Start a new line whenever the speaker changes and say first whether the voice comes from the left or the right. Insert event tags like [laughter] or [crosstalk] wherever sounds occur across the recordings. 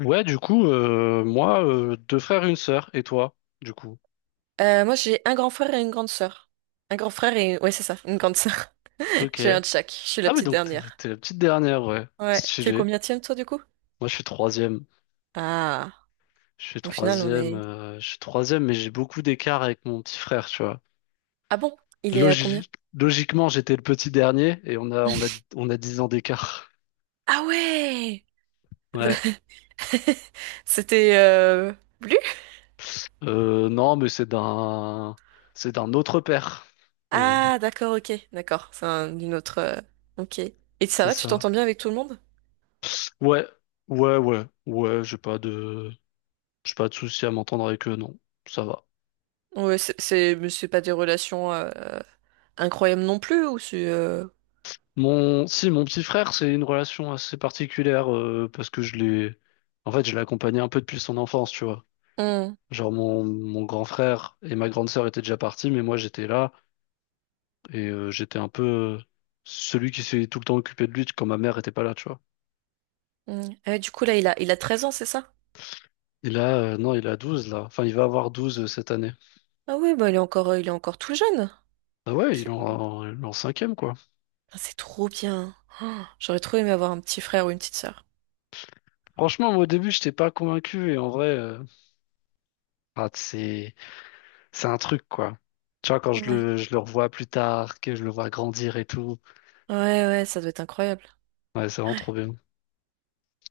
left: Ouais, du coup, moi, deux frères et une sœur, et toi, du coup.
right: Moi, j'ai un grand frère et une grande sœur. Un grand frère et ouais, c'est ça, une grande sœur. [laughs]
left: Ok.
right: J'ai un de chaque. Je suis la
left: Ah oui,
right: petite
left: donc t'es,
right: dernière.
left: t'es la petite dernière, ouais.
right: Ouais. T'es le
left: Stylé.
right: combienième, toi, du coup?
left: Moi, je suis troisième.
right: Ah.
left: Je suis
right: Au final, on
left: troisième,
right: est...
left: euh, je suis troisième, mais j'ai beaucoup d'écart avec mon petit frère, tu vois.
right: Ah bon? Il est à combien?
left: Logi- Logiquement, j'étais le petit dernier, et on a 10 ans d'écart. [laughs]
right: Ah ouais!
left: Ouais.
right: [laughs] C'était... Bleu?
left: Non, mais c'est d'un autre père. Voilà,
right: Ah, d'accord, ok. D'accord. Une autre, ok. Et ça
left: c'est
right: va, tu
left: ça.
right: t'entends bien avec tout le monde?
left: Ouais, ouais, ouais, ouais, j'ai pas de souci à m'entendre avec eux, non. Ça va.
right: Ouais, mais c'est pas des relations incroyables non plus, ou c'est...
left: Si, mon petit frère, c'est une relation assez particulière parce que en fait, je l'ai accompagné un peu depuis son enfance, tu vois.
right: Hum,
left: Genre mon grand frère et ma grande sœur étaient déjà partis, mais moi j'étais là et j'étais un peu euh, celui qui s'est tout le temps occupé de lui quand ma mère était pas là, tu vois.
right: hum. Ah ouais, du coup, là, il a 13 ans, c'est ça?
left: Et là, non, il a 12 là. Enfin, il va avoir 12 cette année.
right: Ah ouais, bah il est encore tout jeune.
left: Ah ouais, il est
right: Ok.
left: en, il est en cinquième quoi.
right: Ah, c'est trop bien. Oh, j'aurais trop aimé avoir un petit frère ou une petite sœur.
left: Franchement, moi au début, j'étais pas convaincu et en vrai, ah, c'est un truc quoi. Tu vois, quand je
right: Ouais.
left: le, je le revois plus tard, que je le vois grandir et tout.
right: Ouais, ouais, ça doit être incroyable.
left: Ouais, c'est vraiment trop bien.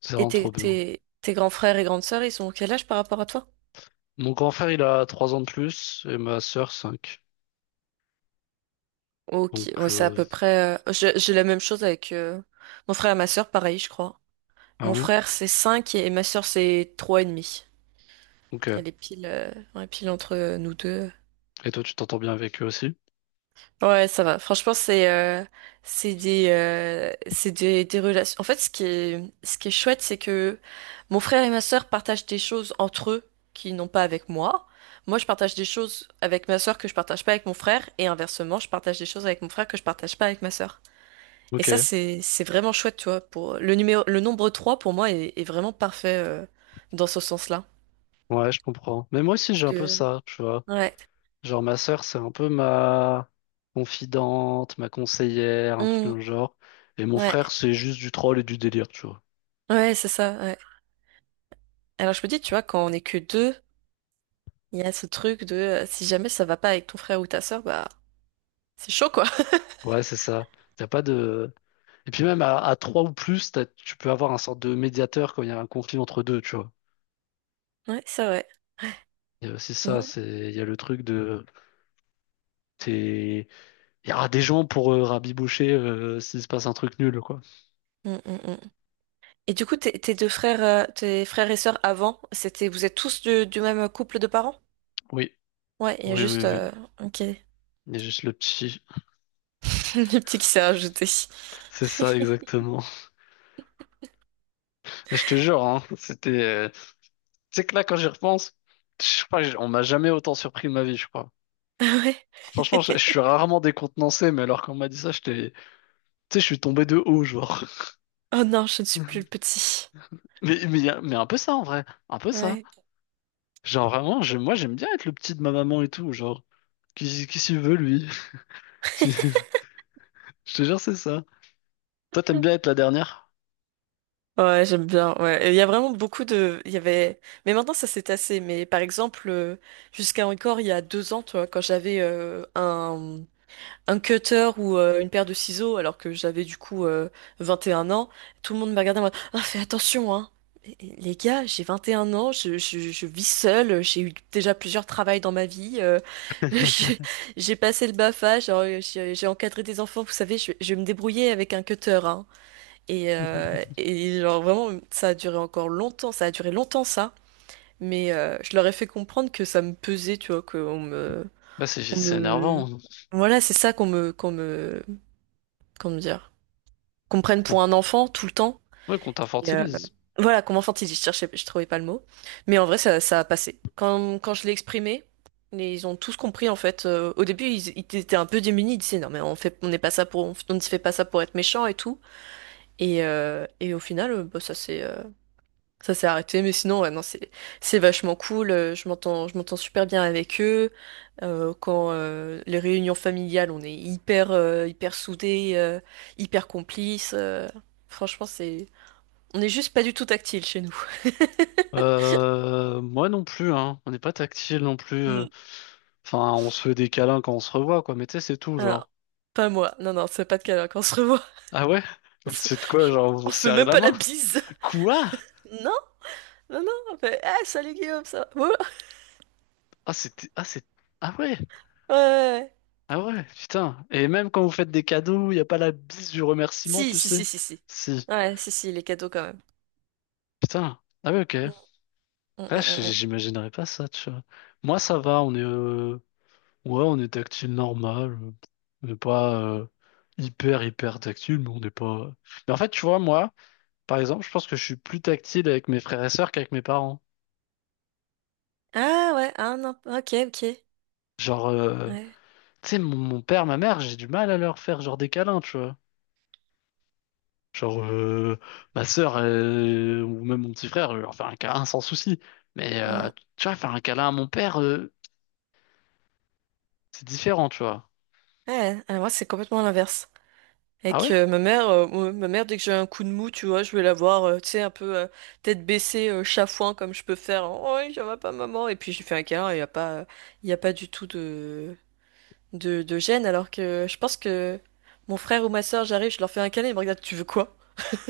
left: C'est
right: Et
left: vraiment trop
right: tes,
left: bien.
right: tes, tes grands frères et grandes sœurs, ils sont quel âge par rapport à toi?
left: Mon grand frère, il a 3 ans de plus et ma sœur cinq. Donc,
right: Ok, ouais, c'est à peu près. J'ai la même chose avec mon frère et ma sœur, pareil, je crois.
left: ah
right: Mon
left: ouais?
right: frère, c'est 5 et ma sœur, c'est trois et demi.
left: Ok.
right: Elle est pile, ouais, pile entre nous deux.
left: Et toi, tu t'entends bien avec eux aussi?
right: Ouais, ça va. Franchement, c'est des relations. En fait, ce qui est chouette, c'est que mon frère et ma sœur partagent des choses entre eux qu'ils n'ont pas avec moi. Moi, je partage des choses avec ma sœur que je partage pas avec mon frère, et inversement, je partage des choses avec mon frère que je partage pas avec ma sœur. Et ça,
left: Ok.
right: c'est vraiment chouette, tu vois. Pour le nombre 3 pour moi est vraiment parfait dans ce sens-là.
left: Ouais, je comprends. Mais moi aussi,
right: Parce
left: j'ai un peu
right: que
left: ça, tu vois.
right: ouais.
left: Genre, ma sœur, c'est un peu ma confidente, ma conseillère, un truc
right: Hum,
left: dans le genre. Et mon
right: ouais,
left: frère, c'est juste du troll et du délire, tu vois.
right: ouais, c'est ça. Ouais. Alors je me dis, tu vois, quand on est que deux. Il y a ce truc de si jamais ça va pas avec ton frère ou ta sœur, bah c'est chaud quoi. [laughs]
left: Ouais, c'est ça. T'as pas de. Et puis même à 3 ou plus, tu peux avoir un sorte de médiateur quand il y a un conflit entre deux, tu vois.
right: Ouais, c'est vrai.
left: Il y a aussi ça,
right: Ouais.
left: il y a le truc de. C'est. Il y aura des gens pour rabiboucher s'il se passe un truc nul, quoi.
right: Mm, mm, mm. Et du coup, tes frères et sœurs avant, c'était vous êtes tous du même couple de parents?
left: Oui,
right: Ouais, il y a
left: oui, oui,
right: juste
left: oui.
right: ok, [laughs]
left: Il y a juste le petit.
right: le petit qui s'est rajouté.
left: [laughs] C'est ça,
right: [laughs]
left: exactement. [laughs] Je te jure, hein, c'était. Tu sais que là, quand j'y repense, je crois que on m'a jamais autant surpris de ma vie, je crois.
right: Ah ouais.
left: Franchement, je suis
right: [laughs]
left: rarement décontenancé, mais alors qu'on m'a dit ça, j'étais. Tu sais, je suis tombé de haut, genre.
right: Oh non, je ne suis plus le
left: [laughs]
right: petit.
left: Mais un peu ça, en vrai. Un peu ça.
right: Ouais.
left: Genre, vraiment, moi, j'aime bien être le petit de ma maman et tout, genre. Qui s'y veut, lui? [laughs] Je
right: [laughs]
left: te jure, c'est ça. Toi, t'aimes bien être la dernière?
right: Ouais, j'aime bien. Ouais. Et il y a vraiment beaucoup de. Il y avait. Mais maintenant, ça s'est tassé. Mais par exemple, jusqu'à encore il y a 2 ans, tu vois, quand j'avais un cutter ou une paire de ciseaux alors que j'avais du coup 21 ans, tout le monde me regardait en mode «Ah, fais attention, hein!» Mais, les gars, j'ai 21 ans, je vis seule, j'ai eu déjà plusieurs travails dans ma vie, [laughs] je- j'ai passé le BAFA, genre, j'ai encadré des enfants, vous savez, je vais me débrouiller avec un cutter, hein. Et genre vraiment, ça a duré encore longtemps, ça a duré longtemps ça, mais je leur ai fait comprendre que ça me pesait, tu vois, qu'on me,
left: Bah, c'est
right: on
left: c'est
right: me,
left: énervant.
right: voilà, c'est ça comment dire, qu'on me prenne
left: Bon.
right: pour un enfant tout le temps.
left: Ouais, qu'on
right: Et, euh,
left: t'infortilise.
right: voilà, comme enfantiliste, je cherchais, je trouvais pas le mot. Mais en vrai, ça a passé. Quand je l'ai exprimé, ils ont tous compris en fait. Au début, ils étaient un peu démunis. Ils disaient non, mais on fait, on n'est pas ça pour, on ne se fait pas ça pour être méchant et tout. Et au final, bah, ça s'est arrêté. Mais sinon, ouais, non, c'est vachement cool. Je m'entends super bien avec eux. Quand les réunions familiales, on est hyper soudés, hyper complices. Franchement, on n'est juste pas du tout tactile chez nous.
left: Moi non plus, hein. On n'est pas tactile non plus.
right: Mm.
left: Enfin, on se fait des câlins quand on se revoit, quoi. Mais tu sais, c'est tout,
right: Ah,
left: genre.
right: pas moi. Non, non, c'est pas de câlin quand on se revoit.
left: Ah ouais?
right: [laughs]
left: [laughs]
right: On
left: Mais
right: je-
left: c'est de quoi, genre, vous vous
right: on fait
left: serrez
right: même
left: la
right: pas la
left: main?
right: bise.
left: Quoi?
right: Non, non, non. On fait, ah, salut Guillaume, ça va. Ouais,
left: Ah, ah, ah ouais,
right: ouais, ouais, ouais.
left: ah ouais, putain. Et même quand vous faites des cadeaux, il n'y a pas la bise du remerciement,
right: Si,
left: tu
right: si, si,
left: sais.
right: si, si.
left: Si,
right: Ouais, si, si, les cadeaux quand même.
left: putain. Ah ouais, ok.
right: Mm, mm,
left: Ouais,
right: mm, mm.
left: j'imaginerais pas ça, tu vois. Moi, ça va, ouais, on est tactile normal. On n'est pas hyper, hyper tactile, mais on n'est pas. Mais en fait, tu vois, moi, par exemple, je pense que je suis plus tactile avec mes frères et sœurs qu'avec mes parents.
right: Ah ouais, ah non, ok, ok.
left: Genre,
right: Ouais.
left: tu sais, mon père, ma mère, j'ai du mal à leur faire genre des câlins, tu vois. Genre, ma sœur ou même mon petit frère, je leur fais un câlin sans souci. Mais
right: Mm.
left: tu vois, faire un câlin à mon père, c'est différent, tu vois.
right: Ouais, ah, moi c'est complètement l'inverse.
left: Ah
right: Avec
left: ouais?
right: ma mère, dès que j'ai un coup de mou, tu vois, je vais la voir, tu sais, un peu tête baissée, chafouin, comme je peux faire. Oh, ça va pas, maman. Et puis j'ai fait un câlin, il y a pas du tout de gêne. Alors que je pense que mon frère ou ma soeur, j'arrive, je leur fais un câlin, ils me regardent, tu veux quoi?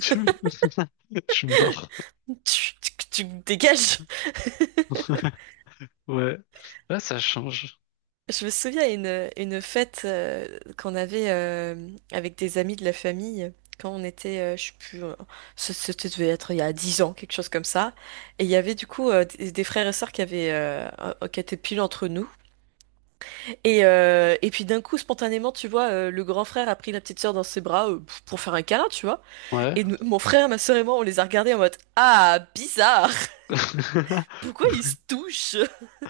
left: [laughs] Je suis mort.
right: [laughs] Tu me dégages!
left: [laughs] Ouais. Ouais, ça change.
right: Je me souviens une fête qu'on avait avec des amis de la famille quand on était, je sais plus, c'était devait être il y a 10 ans, quelque chose comme ça. Et il y avait du coup des frères et sœurs qui étaient pile entre nous. Et puis d'un coup, spontanément, tu vois, le grand frère a pris la petite sœur dans ses bras pour faire un câlin, tu vois.
left: Ouais.
right: Mon frère, ma sœur et moi, on les a regardés en mode, ah, bizarre!
left: [laughs]
right: Pourquoi ils se touchent?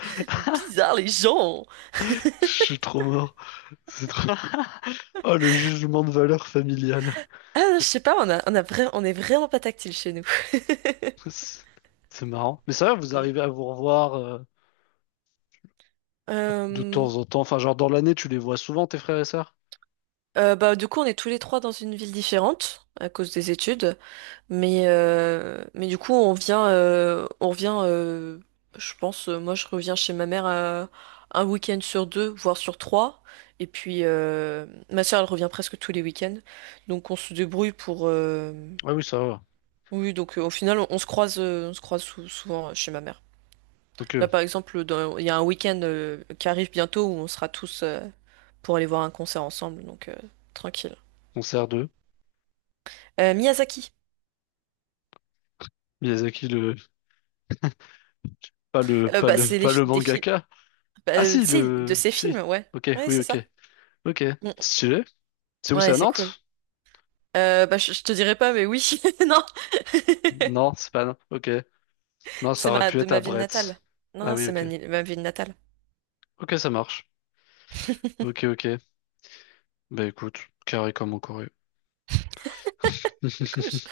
right: [laughs] Bizarre les gens!
left: Je suis trop mort. C'est trop. Oh, le jugement de valeur familiale.
right: Ah, non, je sais pas, on est vraiment pas tactile chez nous. [laughs]
left: C'est c'est marrant. Mais ça, va, vous
right: Mm.
left: arrivez à vous revoir de
right: Euh,
left: temps en temps. Enfin, genre dans l'année, tu les vois souvent, tes frères et sœurs?
right: Bah, du coup, on est tous les trois dans une ville différente à cause des études, mais du coup, on revient, je pense, moi je reviens chez ma mère un week-end sur deux, voire sur trois, et puis ma soeur elle revient presque tous les week-ends, donc on se débrouille pour.
left: Ah oui, ça va.
right: Oui, donc au final, on se croise souvent chez ma mère.
left: Ok,
right: Là, par exemple, il y a un week-end qui arrive bientôt où on sera tous pour aller voir un concert ensemble, donc tranquille.
left: on sert d'eux.
right: Miyazaki.
left: Miyazaki, le. Pas le. Pas
right: Bah,
left: le. Pas le
right: des films,
left: mangaka.
right: bah,
left: Ah
right: tu
left: si,
right: sais, de
left: le.
right: ses films,
left: Si.
right: ouais.
left: Ok,
right: Ouais,
left: oui,
right: c'est
left: ok.
right: ça.
left: Ok.
right: Mm.
left: Stylé. C'est
right: Mm.
left: où, c'est
right: Ouais,
left: à
right: c'est cool.
left: Nantes?
right: Bah, je te dirai pas, mais oui, [laughs] non. [laughs]
left: Non, c'est pas à Nantes. Ok. Non, ça aurait pu
right: De
left: être à
right: ma ville natale.
left: Brest.
right: Non,
left: Ah
right: non,
left: oui,
right: c'est ma,
left: ok.
right: ni- ma ville natale.
left: Ok, ça marche.
right: [laughs]
left: Ok, ok. Bah écoute, carré comme au Corée. [laughs]
right: Couche.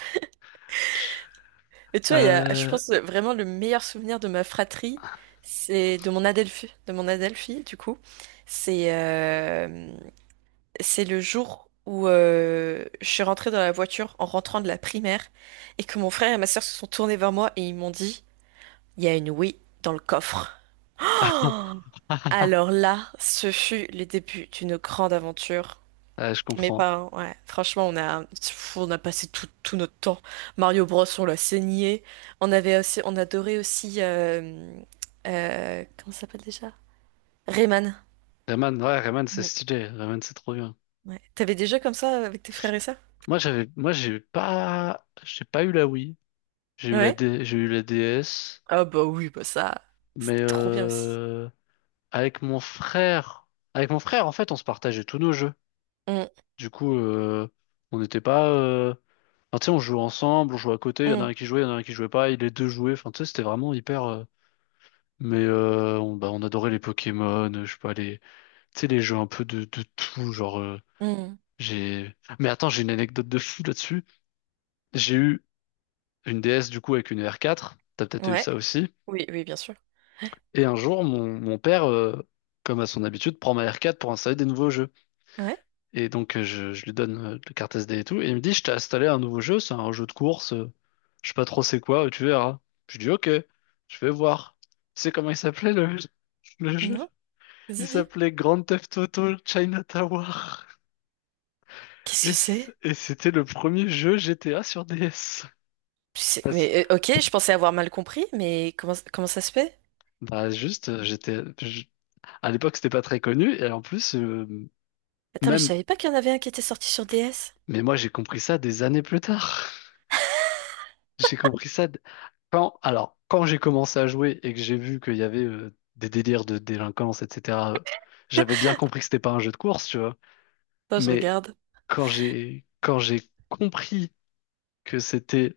right: Et tu vois, je
left: Euh,
right: pense vraiment le meilleur souvenir de ma fratrie, c'est de mon Adelphi, du coup. C'est euh, c'est le jour où je suis rentrée dans la voiture en rentrant de la primaire et que mon frère et ma sœur se sont tournés vers moi et ils m'ont dit, il y a une Wii dans le coffre. Oh,
left: [laughs]
right: alors là, ce fut le début d'une grande aventure.
left: ah, je
right: Mes
left: comprends.
right: parents, ouais, franchement, on a passé tout notre temps. Mario Bros, on l'a saigné. On adorait aussi, comment ça s'appelle déjà? Rayman.
left: Rayman, ouais, Rayman, c'est
right: Mm.
left: stylé. Rayman, c'est trop bien.
right: Ouais. T'avais des jeux comme ça avec tes frères et sœurs?
left: Moi, moi, j'ai pas eu la Wii. J'ai eu
right: Ouais.
left: J'ai eu la DS,
right: Ah bah oui, bah ça,
left: mais
right: c'est trop bien aussi.
left: avec mon frère, avec mon frère, en fait, on se partageait tous nos jeux.
right: Mm,
left: Du coup, on n'était pas, enfin, tu sais, on jouait ensemble, on jouait à côté. Il y en a un
right: mm,
left: qui jouait, il y en a un qui jouait pas. Et les deux jouaient. Enfin, tu sais, c'était vraiment hyper. Mais bah, on adorait les Pokémon, je sais pas tu sais, les jeux un peu de tout, genre.
right: mm.
left: J'ai. Mais attends, j'ai une anecdote de fou là-dessus. J'ai eu une DS du coup avec une R4, t'as peut-être eu
right: Ouais,
left: ça aussi.
right: oui, oui, bien sûr.
left: Et un jour, mon père, comme à son habitude, prend ma R4 pour installer des nouveaux jeux.
right: Ouais,
left: Et donc je lui donne la carte SD et tout, et il me dit, je t'ai installé un nouveau jeu, c'est un jeu de course, je sais pas trop c'est quoi, tu verras. Je dis, ok, je vais voir. Tu sais comment il s'appelait le jeu?
right: non,
left: Il
right: vas-y, dis.
left: s'appelait Grand Theft Auto China Tower.
right: Qu'est-ce que
left: Et c-
right: c'est?
left: et c'était le premier jeu GTA sur DS.
right: Mais ok, je pensais avoir mal compris, mais comment ça se fait?
left: Bah juste, à l'époque c'était pas très connu et en plus
right: Attends, mais je
left: même
right: savais pas qu'il y en avait un qui était sorti sur DS.
left: mais moi j'ai compris ça des années plus tard. [laughs] J'ai compris ça quand j'ai commencé à jouer et que j'ai vu qu'il y avait des délires de délinquance etc. J'avais bien compris que c'était pas un jeu de course, tu vois.
right: Attends, [laughs] je
left: Mais
right: regarde.
left: quand j'ai compris que c'était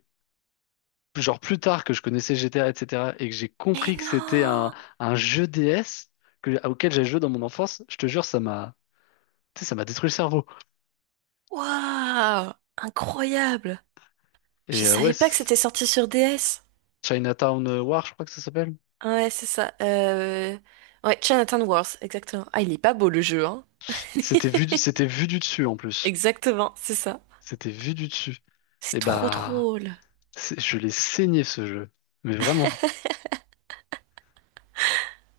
left: genre plus tard que je connaissais GTA etc. et cetera et que j'ai
right: Mais
left: compris que c'était un
right: non!
left: un jeu DS que, auquel j'ai joué dans mon enfance, je te jure ça m'a tu sais, ça m'a détruit le cerveau.
right: Waouh! Incroyable! Je
left: Et ouais,
right: savais pas que c'était sorti sur DS.
left: Chinatown War, je crois que ça s'appelle.
right: Ouais, c'est ça. Ouais, Jonathan Worth, exactement. Ah, il est pas beau le jeu, hein?
left: C'était vu du dessus en plus.
right: Exactement, c'est ça.
left: C'était vu du dessus.
right: C'est
left: Et
right: trop
left: bah,
right: drôle.
left: je l'ai saigné ce jeu. Mais vraiment.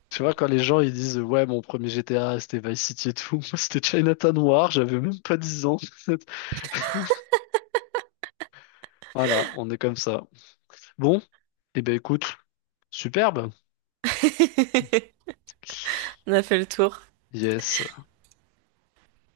left: Tu vois, quand les gens ils disent ouais, mon premier GTA c'était Vice City et tout, [laughs] moi c'était Chinatown War, j'avais même pas 10 ans. [laughs] Voilà, on est comme ça. Bon, et ben écoute, superbe.
right: On a fait le tour.
left: Yes.